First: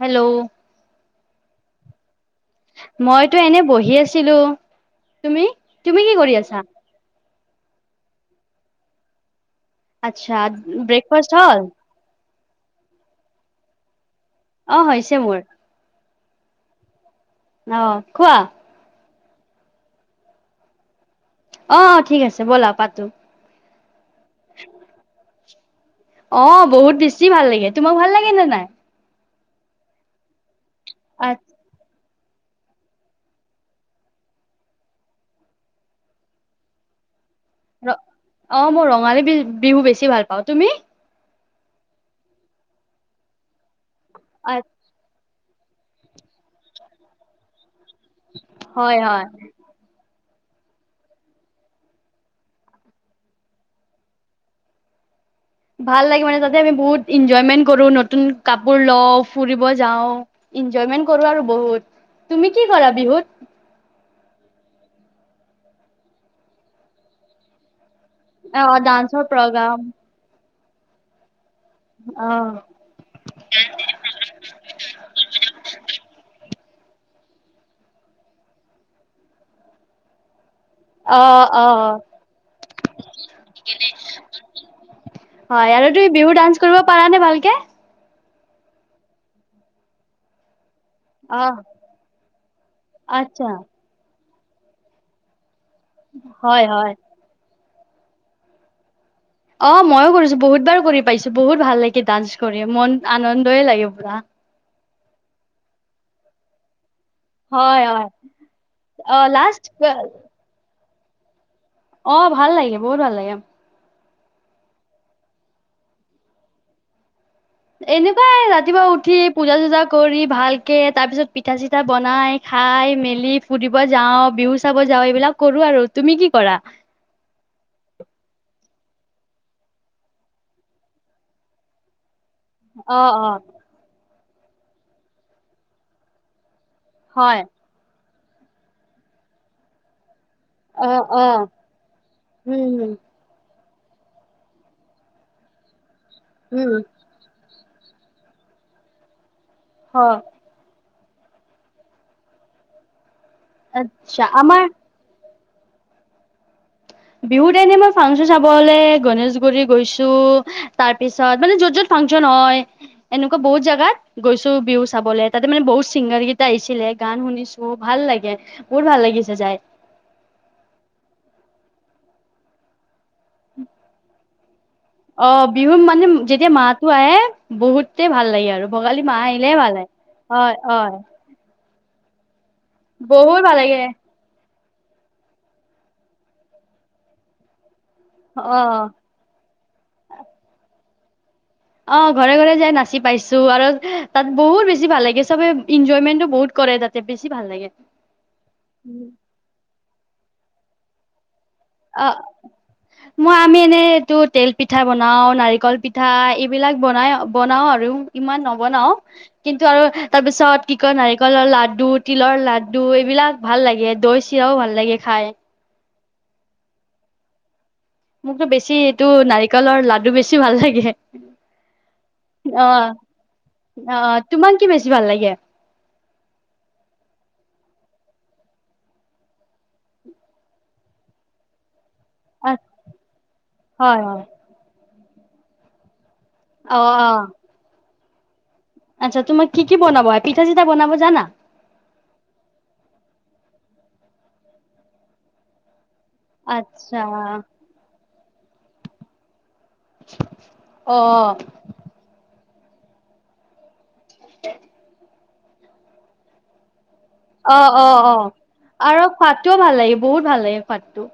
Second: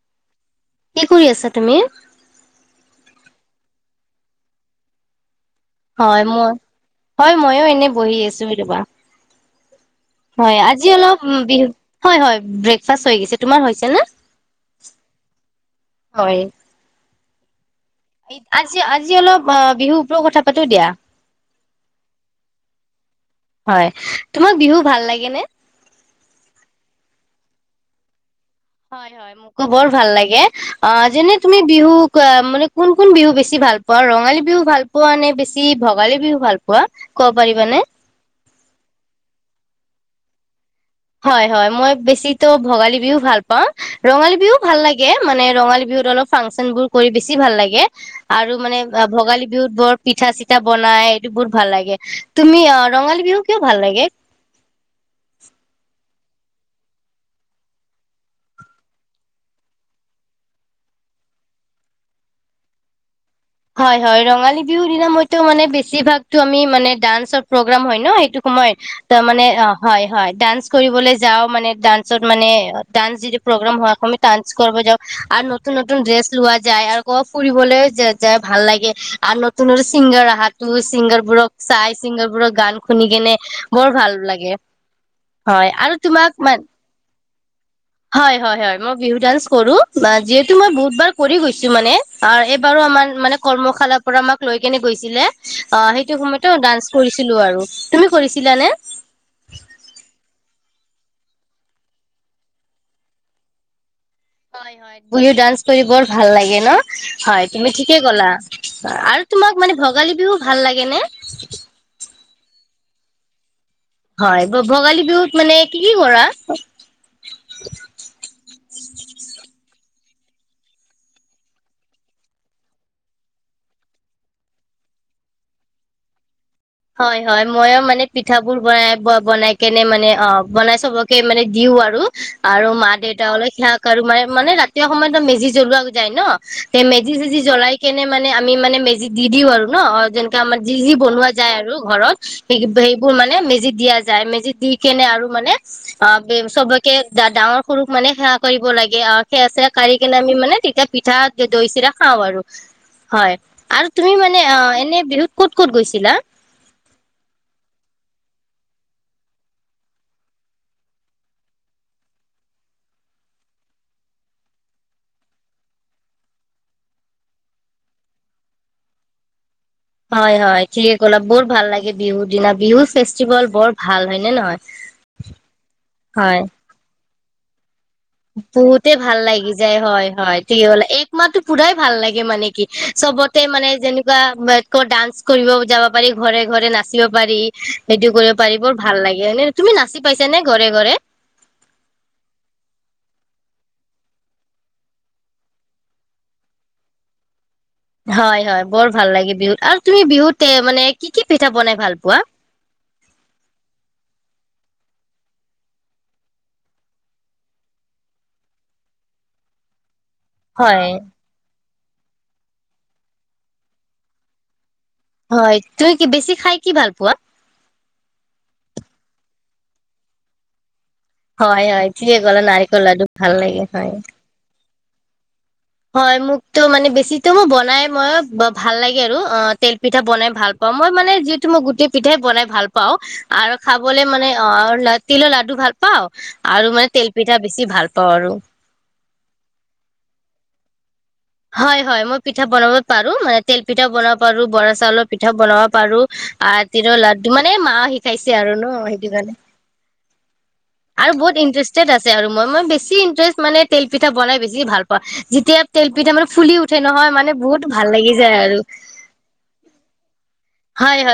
Hello কি কৰি আছা তুমি মইতো এনে বহি আছিলো তুমি তুমি কি হয় কৰি মই আছা হয় ময়ো এনেই বহি আছো এই ৰবা আচ্ছা হয় আজি অলপ ব্ৰেকফাষ্ট হ'ল বিহু হয় হয় ব্ৰেকফাষ্ট হৈ গৈছে তোমাৰ হৈছে নে অ হৈছে মোৰ হয় অ কোৱা আছি অল অ বিহু ওপৰত কথা পাতটো দিয়া অ অ ঠিক আছে ব'লা পাতো হয় তোমাক বিহু ভাল লাগে নে অ বহুত বেছি ভাল লাগে তোমাক ভাল লাগে নে নাই হয় হয় মোক বৰ ভাল লাগে অ যেনে তুমি বিহুক মানে কোন কোন বিহু বেছি ভাল পোৱা ৰঙালী বিহু ভাল পোৱা নে বেছি ভোগালী বিহু ভাল পোৱা ক'ব পাৰিবানে? ৰ অ মোৰ ৰঙালী বি বিহু বেছি ভাল পাওঁ তুমি হয় হয় মই বেছিতো ভোগালী বিহু ভাল পাওঁ অ ৰঙালী বিহু ভাল লাগে মানে ৰঙালী বিহুত অলপ ফাংচন বোৰ কৰি বেছি ভাল লাগে আৰু মানে হয় হয় ভোগালী বিহুত বৰ পিঠা চিঠা বনাই এইটো বহু ভাল লাগে তুমি আহ ৰঙালী বিহু কিয় ভাল লাগে ভাল লাগ মানে তাতে আমি বহুত এনজয়মেন্ কৰো নতুন কাপোৰ ল ফুৰিব যাওঁ এনজয়মেন্ট কৰো আৰু বহুত তুমি কি কৰা বিহুত হয় হয় বিহুৰ দিনা মইটো মানে বেছিভাগ টো মানে ডান্স প্ৰগেম হয়। ন সেই সময় অ ডান্সৰ মানে অ প্ৰগ্ৰাম হয় হয় ডান্স। কৰিবলৈ যাওঁ মানে ডান্সতষ অ মানে ডান্সৰ প্ৰগেম কৰিব যাওঁ আৰু নতুন নতুন ড্ৰে ছ যায় আৰু ক'বাত ফুৰিবলৈ য যাই ভাল লাগে আৰু নতুন নতুন ছিংগাৰ আহাক। নতুন অ ছিংগাৰবোৰক অ চাই ছিংগাৰবোৰক গান শুনি কেনে বৰ ভাল লাগে হয় আৰু তুমি বিহু তোমাক ডান্স মান কৰিব পাৰানে ভালকে? হয় হয় হয় মই বিহু ডান্স কৰো যিহেতু মই বহুত এবাৰ কৰি অহ। গৈছো মানে এইবাৰো আমাৰ আচ্ছা কৰ্মশালাত পৰা আমাক লৈ কেনে গৈছিলে অ সেইটো সময়তে হয় হয়। ডান্স কৰিছিলো আৰু তুমি কৰিছিলানে। অ মইয়ো কৰিছো বহুত বাৰ কৰি পাইছো বহুত ভাল লাগে ডান্স কৰি মন আনন্দয়ে লাগে পুৰা। হয় হয় বিহু ডান্স কৰি বৰ ভাল লাগে ন হয় তুমি ঠিকে কলা অ আৰু লাষ্ট তোমাক মানে ভোগালী বিহু ভাল লাগে। কেনে অ ভাল লাগে বহুত ভাল লাগে। হয় ভোগালী বিহুত মানে কি কি কৰা। এনেকুৱাই ৰা ৰাতিপুৱা উঠি পূজা চূজা কৰি ভালকে তাৰ পিছত পিঠা চিঠা বনাই খাই মেলি ফুৰিব যাওঁ বিহু চাব যাওঁ এইবিলাক কৰো আৰু তুমি কি কৰা। হয় হয় ময়ো মানে পিঠাবোৰ বনাই বনাই কেনে মানে অ বনাই চবকে মানে দিও আৰু। আৰু মা অ দেউতাক অ অলপ সেৱা কৰো মই। মানে ৰাতিয়ৰ সময়ত মেজি জ্বলোৱা যায় ন তে মেজি চেজি হয়। জ্বলাই কে মানে মানে আমি মানে মেজিত দিওঁ আৰু ন আমাৰ যি অ যি অ বনোৱা। য়ায় আৰু ঘৰত উম উম সেইবোৰ মানে মেজি দিয়া যায় মেজিত দি কেনে আৰু মানে অ উম চবকে ডাঙৰ সৰুক মানে সেৱা কৰিব লাগে আৰু। সেই আছে সেয়া চেয়া কৰি হয় কিনে আমি মানে তেতিয়া পিঠা দৈ চিৰা খাওঁ আৰু হয়। আৰু তুমি আচ্ছা মানে অ আমাৰ এনে বিহুত ক'ত ক'ত গৈছিলা বিহুত এনে মই ফাংচন চাবলৈ গনেশগুৰি গৈছো তাৰ পিছত মানে য'ত য'ত ফাংচন হয় এনেকুৱা বহুত জোগাত গৈছো বিহু চাবলে তাতে মানে বহুত চিংগাৰ কেইটা আহিছিলে গান শুনিছো ভাল লাগে বহুত ভাল লাগিছে যাই হয় হয় ঠিকে ক'লা বহু ভাল লাগে বিহুৰ দিনা বিহুৰ ফে য়ি বল ভাল হয় নে নহয় অ বিহু মানে হয় যেতিয়া মাহটো আহে। বহুত বহুতে ভাল লাগি যায় হয় হয় হল এক মাহতো পুৰাই ভাল লাগে মানে কি? বহুত চবতে ভাল মানে লাগে যেনেকুৱা ডান্স কৰিব যাব পাৰি ঘৰে ঘৰে নাচিব পাৰি। সেইটো কৰিব অ পাৰিব ব ভাল লাগে হয় নে? তুমি নাচি পাইছা নে ঘৰে ঘৰে অ ঘৰে ঘৰে যাই নাচি পাইছো আৰু তাত বহুত বেছি ভাল লাগে। চবে ইনজয়মেণ্টো বহুত কৰে তাতে বেছি ভাল লাগে। হয় হয় বৰ ভাল লাগে বিহুত আৰু তুমি বিহুত তে মানে কি কি পিঠা বনাই ভাল অ পোৱা? মই আমি এনেই এইটো তেল পিঠা বনাও নাৰিকল পিঠা এইবিলাক বনাই বনাওঁ আৰু ইমান নবনাও কিন্তু আৰু তাৰপিছত কি হয় কয় নাৰিকলৰ লাডু লাডু তিলৰ লাডু এইবিলাক ভাল লাগে দৈ চিৰাও ভাল লাগে। খাই হয় ত কি বেছি খাই কি ভাল পোৱা। মোকতো বেছি এইটো নাৰিকলৰ লাডু বেছি ভাল লাগে। হয় হয় ঠিকে কলা নাৰিকল লাডু ভাল লাগে হয়। তো বেছি ভাল লাগে। হয় মোকতো মানে বেছিটো মোৰ বনাই মই ভাল লাগে আৰু অ তেল পিঠা বনাই ভাল পাওঁ মই মানে যিহেতু মই গোটেই পিঠাই বনাই আ- ভাল পাওঁ আৰু হয় খাবলে হয় মানে অ তিলৰ লাডু ভাল পাও আৰু অ মানে অ তেল পিঠা বেছি ভাল ত আৰু আচ্ছা তোমাক কি কি বনাব পিঠা চিঠা বনাব জানা। হয় হয় মই পিঠা বনাব পাৰো মানে তেল পিঠাও বনাব পাৰো বৰা চাউলৰ পিঠা বনাব পাৰো আ তিৰ আচ্ছা লাড্ডু মানে মা শিকা ইছে আৰু ন সেইটো কাৰণে অ অ আৰু বহুত ইন্টাৰেষ্টেড আছে আৰু মই বেছি ইনষ্টেট মানে তেল পিঠা পিঠা বনাই বেছি ভাল পাও যেতিয়া তেল দুটা মান ফুলি উঠে নহয় মানে অ বহুত অ ভাল লাগি অ যায় আৰু সুৱাদটোও ভাল লাগে বহুত ভাল লাগে সুৱাদটো।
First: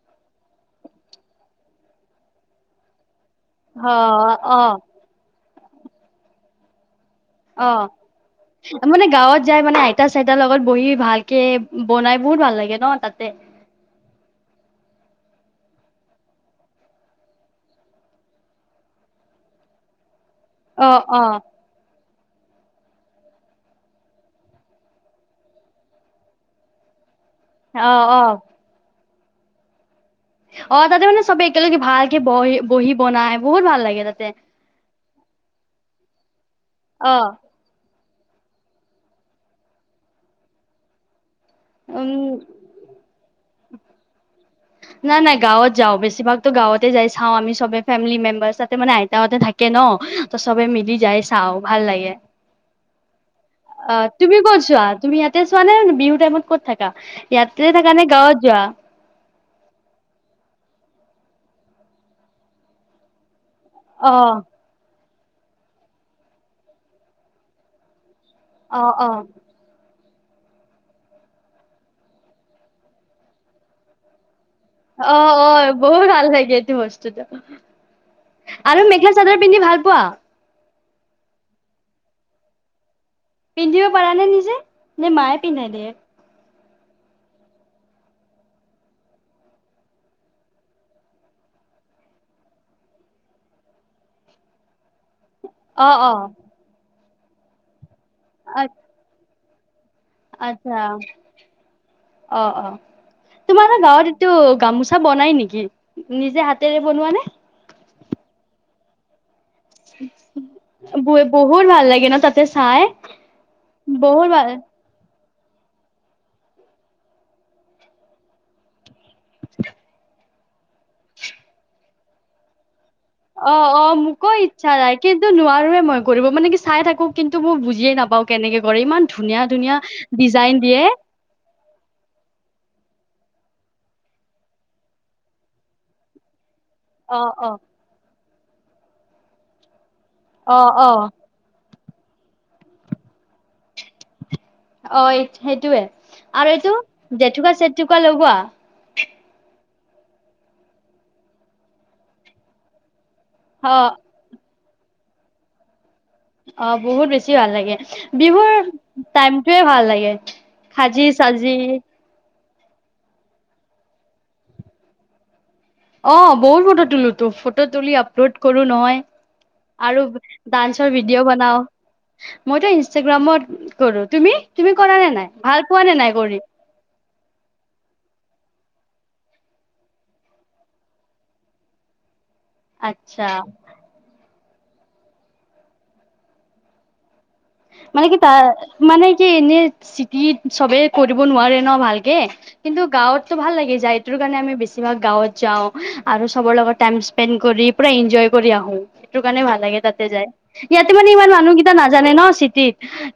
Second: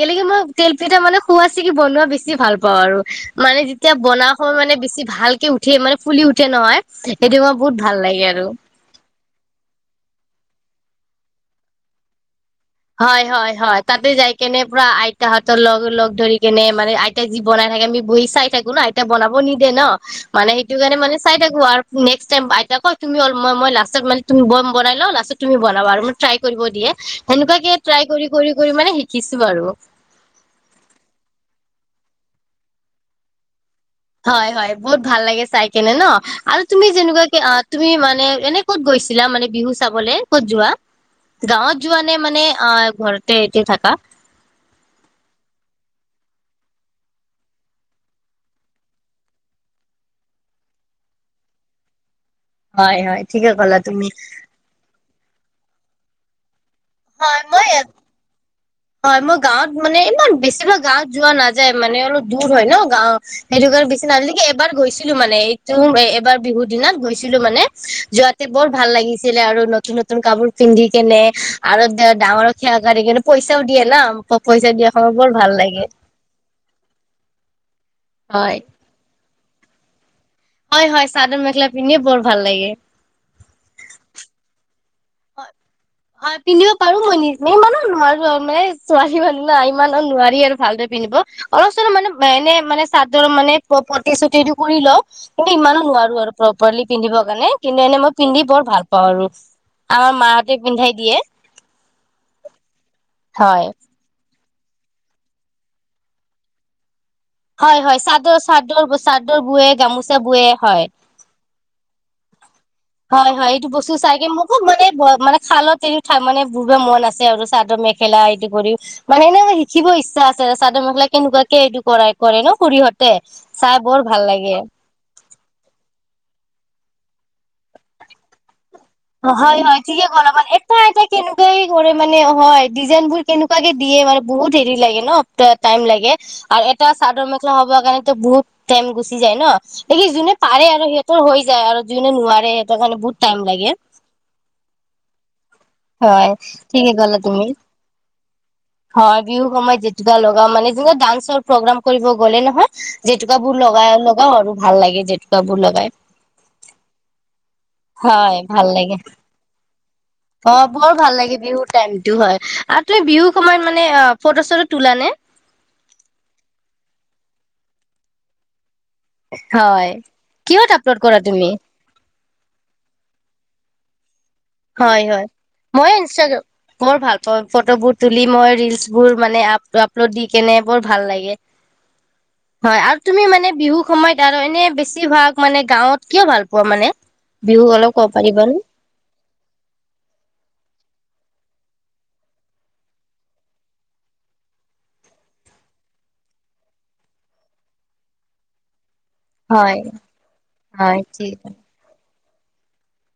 কেলেই কি মই তেলপিঠা মানে খুৱচি কি বনোৱা বেছি ভাল পাওঁ আৰু মানে অ যেতিয়া বনা হয় অ মানে বেছি ভালকে উঠ। উঠে মানে ফুলি উঠে নহয়। সেইটো মই অ বহুত ভাল লাগে আৰু মানে গাঁৱত যাই মানে আইতা চইতাৰ লগত বহি ভালকে বনাই বহুত ভাল লাগে। ন হয় তাতে হয় হয় তাতে যাই কেনে পুৰা আই। তাহাঁতৰ লগ লগ ধৰি কেনে মানে আইতা যি বনাই থাকে আমি বহি চাই থাকো ন আইতা বনাব নিদে ন মানে সেইটো অ কাৰণে মানে অ চাই থাকোঁ আৰু কোনে- আইতাই কয় তুমি মই লম বনাই লম লাষ্টত তুমি বনাবা আৰু মনে ট্ৰাই কৰিব দিয়ে। সেনেকুৱাকে অ ট্ৰাই অ কৰি কৰি কৰি মানে। কিছু বাৰু। অ তাতে মানে চবে একেলগে ভালকে বহি বহি বনাই বহুত ভাল লাগে। তাতে হয় হয় বহুত ভাল লাগে চাই কেনে ন আৰু তুমি যেনেকুৱা কি অ তুমি মানে? মানে এনে ক'ত গৈছিলা মানে বিহু চাবলে ক'ত যোৱা? গাঁৱত যোৱা উম নে মান অ ঘৰত। তে এতিয়া থাকা। নাই নাই গাঁৱত যাওঁ বেছিভাগতো গাঁৱতে যাই চাওঁ আমি সবে ফেমিলি মেম্বাৰ তাতে মানে আইতাহতে থাকে ন ত সবে মিলি যাই চাওঁ ভাল লাগে। হয় হয় ঠিকে ক'লা অ তুমি ক'ত চোৱা তুমি ইয়াতে চোৱা নে বিহুত। তই মোক ক'ত থাকে। হয় ইয়াতে মই থকা নে গাঁৱত যোৱা। হয় মই গাঁৱত মানে ইমান বেছি ভাগ গাঁৱত যোৱা নাযায়। মানে অলপ দূৰ হয় ন গাঁৱত। সেইটো অ কাৰণে নে এবাৰ গৈছোঁ। ছিলো মানে এইটো এবাৰ বিহু দিনত গৈছিলোঁ মানে যোৱা। বৰ অ ভাল অ লাগিছিলে আৰু নতুন নতুন- নতুন কাপোৰ পিন্ধি কেনে আৰু ডাঙৰ খেৱা় কেনে পইচা। তেওঁ দিয়ে না। প- দিয়া সময়ত অ বৰ অ ভাল লাগে বহুত ভাল লাগে এইটো বস্তুটো। হয় আৰু মেখেল চাদৰ। পিন্ধি ভাল পোৱা। হয় হয় চাদৰ মেখেলা পিন্ধিয়ে বৰ ভাল লাগে। পিন্ধিব পাৰা নে নিজে? নে মায়ে হয় পিন্ধা ই দিয়ে। হয় পিন্ধিব পাৰোঁ মই নি ইমানো নোৱাৰোঁ মানে ছোৱালী মানুহ না ইমানো নোৱাৰি আৰু ভালদৰে পিন্ধিব অলপ চলপ মানে এনে মানে চাদৰ মানে পটি চটিটো কৰি লওঁ। কিন্তু ইমানো অ অ নোৱাৰোঁ আৰু প্ৰপাৰলি। পিন্ধিব কাৰণে কিন্তু এনে মই পিন্ধি আ বৰ ভাল পাওঁ আৰু আমাৰ মাহঁতে আচ্ছা পিন্ধাই দিয়ে অ অ হয়। তোমাৰ গাঁৱত এইটো গামোচা বনাই নেকি নিজে হাতেৰে বনোৱা নে হয় হয় চাদৰ চাদৰ চাদ বে গামোচা বে হয় ব বহুত ভাল লাগে ন তাতে চাই হয় হয় এইটো বস্তু চাইে বহুত মোৰ ভাল খুব মানে মানে খালত এৰি মানে বহুে মন আছে আৰু চাদৰ মেখেলা ইদি কৰি মানেই শিকিব ইচ্ছাছে চাদৰ মেখেলা কেনেুৱাক কি এইটো কৰা কৰে ন খুৰিীহত অ অ মোকো ইচ্ছা নাই কিন্তু নোৱাৰোৱে মই কৰিব মানে কি চাই থাকো কিন্তু মই বুজিয়ে নাপাওঁ কেনেকে কৰে ইমান ধুনীয়া হয় ধুনীয়া হয় ঠিকে কৰা মানে ডিজাইন এটা দিয়ে এটা কেনেকুৱাই কৰে মানে হয় ডিজাইনবোৰ কেনেকুৱে দিয়ে মান বহুত হেৰি লাগে ন স টাইম লাগে আৰু এটা অ চাদৰ মেখা অ হব কাৰণে বুত তেম ঘুচি যায় ন সকি যোনে অ পাৰে আৰু অ সিহঁতৰ হৈ যায় আৰু যনে নোৱাৰে সেইটো কাৰণে বহুত টাইম লাগে অ এই সেইটোৱে হয় আৰু এইটো ঠিকে ক'লা তুমি জেেতুকা চেতুকা লগোৱা হয় বিহু সময়ত জেতুকাা লগাও মানে যে ডান্সৰ প্ৰগ্ৰাম কৰিব গ'লে নহয় জেতুকা বোৰ অ লগা লগা হ ভাল লাগে জেতুকাবোৰ লগাই অ বহুত বেছি ভাল লাগে হয় বিহুত ভাল লাগে টাইম য়ে ভাল লে অ বৰ ভাল লাগে বিহুৰ টাইমতটো হয় আৰু তই বিহু সময়ত মানে অ ফটো চটো তোল নে অ বৌ মত তলো তো ফটো তুলি আপলোড কৰো নহয় হয় আৰু কিহত ডান্সৰ আপলোড কৰা ভিডিঅ' তুমি বনাও মইতো ইনষ্টাগ্ৰামত কৰো তুমি তুমি কৰা হয় নে হয় নাই ভাল পোৱা মই নে নাই কৰি ই মোৰ ভাল ফটোবোৰ তুলি মই ৰৰিলচ বোৰ মানে আপ আপলোড দি কেনে বৰ ভাল লাগে হয় আৰু তুমি আচ্ছা মানে বিহু সময়ত আৰু এনে বেছিভাগ মানে গাঁৱত কিয় ভাল পোৱা মানে বিহু অলপ মানে ক'ব কি ত পাৰিবানে মানে কি নি চিটিত সবে কৰিব নোৱাৰে ন ভালকে কিন্তু গাঁৱতটো ভাল লাগে যায়টোৰ কাৰণে আমি বেছিভাগ গাঁৱত যাওঁ। আৰু সবৰ লগত টাইম স্পেণ্ড কৰি পুৰা এনজয় কৰি আহো। সেইটো কাৰণে ভাল লাগে হয় তাতে যায়, ইয়াতে হয় মানে ইমান ঠিক মানুহকেইটা নাজানে ন সিতি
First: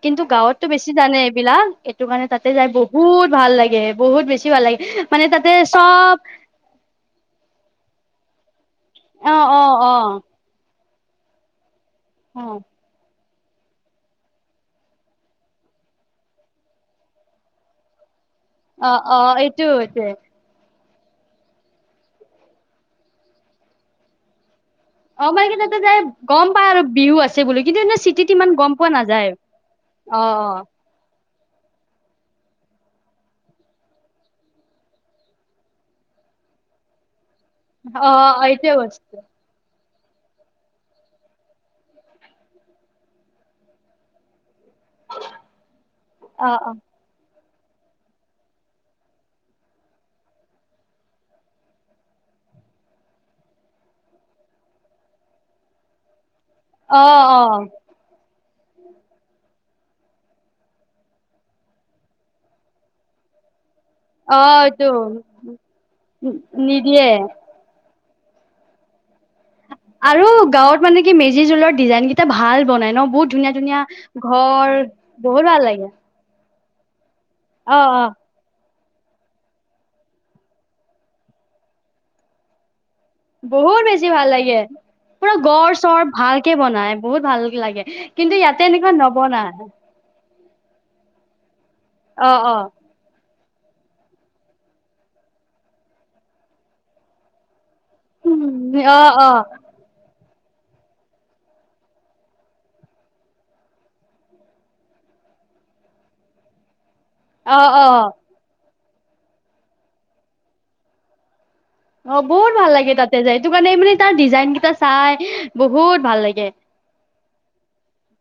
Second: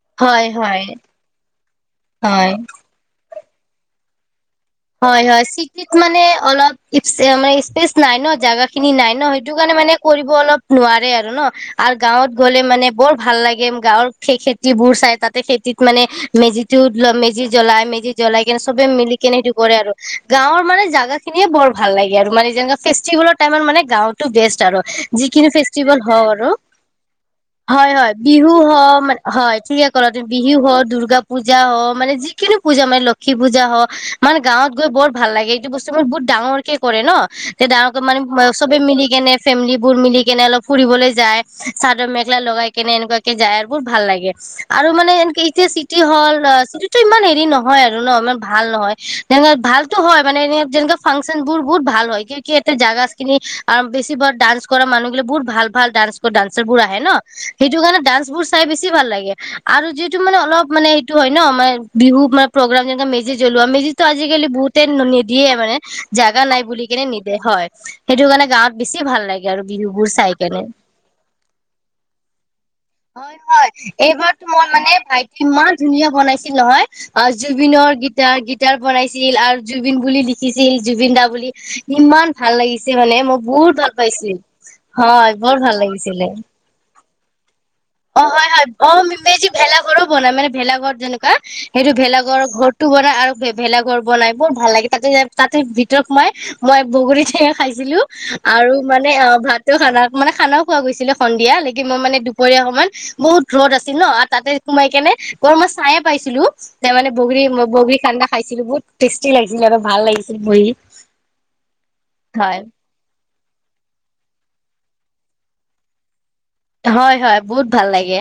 কিন্তু হয় গাঁৱতটো হয় বেছি জানে এইবিলাক এইটো কাৰণে তাতে হয় যাই বহুত ভাল লাগে বহুত বেছি, ভাল লাগে হয় মানে হয় তাতে চিটিত চব মানে অলপানে স্পেচ নাই ন, জগা [unintelligible] খিনি নাই ন অ সেইটো অ কাৰণে মানে অ কৰিব অলপা নোৱাৰে আৰু ন, আৰু গাঁৱত অ গ'লে মানে বৰ ভাল লাগে গাঁৱৰ সেই খেতিবোৰ চাই তাতে খেতিত মানে মেজিতটো মেজি জ্বলাই মেজিত- জ্বলাই কিনে চবে অ অ মিলিকনেই হেইতো এইটো কৰে আৰু এইটোৱে গাঁৱৰ, মানে জেগািনিয়ে বৰ ভাল লাগে আৰু মানে যেনে ফেষ্টিভেলৰ টাইমত মানে গাওঁ বেষ্ট আৰু, অ যিখি মানে কি তাতে যাই ফেছটিবেল হৌ গম আৰু পাই বিহু আছে বুলি কিন্তু এনে চিটিত ইমান বিহু গম পোৱা হয় নাযায় হয় অ থিকে বিহু হয়। পূজা হয় মানে যিকিনি পূজা মানে লক্ষী পূজা হয় মানে গাঁৱত গৈ বৰ ভাল লাগে এইটো বস্তু মোৰ বহুত ডাঙৰ কে কৰে ন। তে ডাঙৰ অ মানে অ এইটোৱে চবে মিলি বস্তু কেনে ফেমিলি, বোৰ মিলি কেনে অলপ ফুৰিবলৈ যায়, চাদৰ মেখেলা লগাই কেনে এনেকুৱাকে যায়, আৰু বোৰ ভাল লাগে। আৰু মানে এনকে এতিয়া চিটি হল অ অ চিটি টো ইমান হেৰি নহয়। নহয় আৰু ন ইমান ভাল নহয়। তেনে ভালতো হয় মানে এ যেনে ফাংচন বোৰ বহুত ভাল হয় কি কি এতে জাগা খিনি বেছি ভাগ ডান্স কৰা মানুহ গিলে বহুত ভাল ভাল ডান্স, ড্সৰ বোৰ আহে অ ন অ সেইটো কাৰণে ডান্স বোৰ চাই বেছি ভাল লাগে আৰু যিহেতু মান অলপ মানে এইটো হয় ন আমাৰ বিহু মানে প্ৰগ্ৰ যে মেজ জলোৱা মে তো অ আজিকালি বহুতে এইটো নিদিয়ে মানে নি- জোগা নাই বুলি কেনে নিদিয়ে নিদেয়ে হয়। সেইটো কাৰণে গাঁওৱত বেছি ভাল লাগে। আৰু বিহুবোৰ আৰু চাই কেনে গাঁৱত মানে কি মেজি জোলৰ ডিজাইন কেইটা ভাল বনাই ন বহুত হয় ধুনীয়া হয় ধুনীয়া এইবাৰতো মই ঘৰ মানে ভাইটি বহুত ভাল ইমান লাগে। ধুনীয়া বনাইছিল নহয়, অ জুবিনৰ গীতাৰ অ গীত, গিতাৰ বনাইছিল আৰু জুবিন বুলি লিখিছিল জুবিন দা বুলি ইমান ভাল লাগিছিল। সি মানে মই বহুত ভাল পাইছিল পুৰা হয় বৰ গড় ভাল চৰ লাগিছিলে। ভালকে বনাই বহুত ভাল লাগে। অ কিন্তু হয় ইয়াতে হয় এনেকুৱা অেজি নবনাই ভেলাঘৰো বনাই মানে, ভেলাঘৰ যেনেকুৱা সেইটো অ ভেলগৰ অ ঘৰটো বন আৰু ভেলাঘৰ বনাই বৰ ভাল লাগে তাতে তাতে ভিতৰত মই মই বগৰী থ খাইছিলো আৰু মানে অ ভাতো খানা মানে খানাও খোৱা গৈছিলে সন্ধিয়া লাগে মই মানে দুপৰীয়া মান বহুত ৰ'দ আছিল ন তাতে সোমাই কেনে বৰ মই চাইে পাইছিলো ত মানে বগৰী অ অ বগৰী খান্দা খাইছিলো বহুত টেষ্টি লাগিছিল আৰু ভাল লাগিছিল বহি অ বহুত হয় ভাল লাগে তাতে যাই সেইটো কাৰণে মানে তাৰ ডিজাইন কেইটা চাই বহুত ভাল লাগে হয় হয় বহুত ভাল লাগে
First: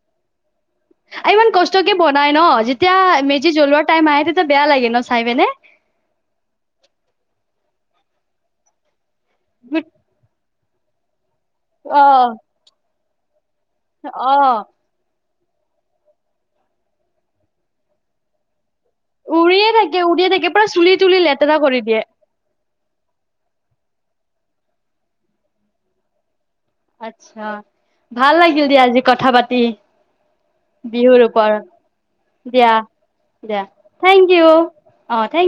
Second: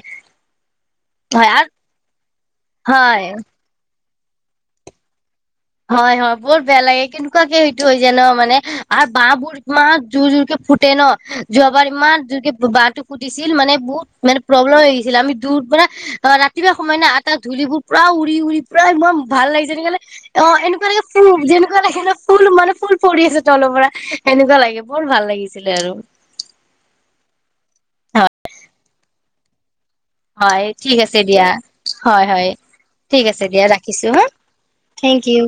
ইমান হয় আৰু কষ্টকে বনাই ন যেতিয়া হয় মেজি জ্বলোৱা টাইম আহে তেটো বেয়া লাগে ন চাই পেনে হয় হয় বহুত বেয়া লাগে কেনেকুৱাকে সেইটো হৈ য ন মানে ব বুুৰ ম বাট জুৰ জৰ ফুটে ন যোৱাবাৰ অ ইমান দু বাৰ ছিল মানে বহুত অ মানে প্ৰব্লেম হৈ গৈছিল আমি দূ পৰাৰা ৰাতিপুৱা সোাই নাই আ তটা ধূলিবোৰ পুৰা উৰি উৰি পুৰা ইমান ভাল উৰিয়ে লাগিছে থাকে ননেকলে উৰিয়ে থাকে পুৰা চুলি এনেকুৱা লাগে তুলি ফ লেতেৰা কৰি যেনেকুৱা দিয়ে লাগে ফুল মানে ফুল পৰি আছে তলৰ পৰা সেনেকুৱা লাগে বৰ ভাল লাগিছিলে আৰু আছা ভাল হয় লাগিল দিয়া আজি কথা পাতি হয় ঠিক আছে বিহুৰ দিয়া ওপৰত হয় হয় দিয়া ঠিক আছে দিয়া ৰাখিছো হা থেংক ইউ থেংক ইউ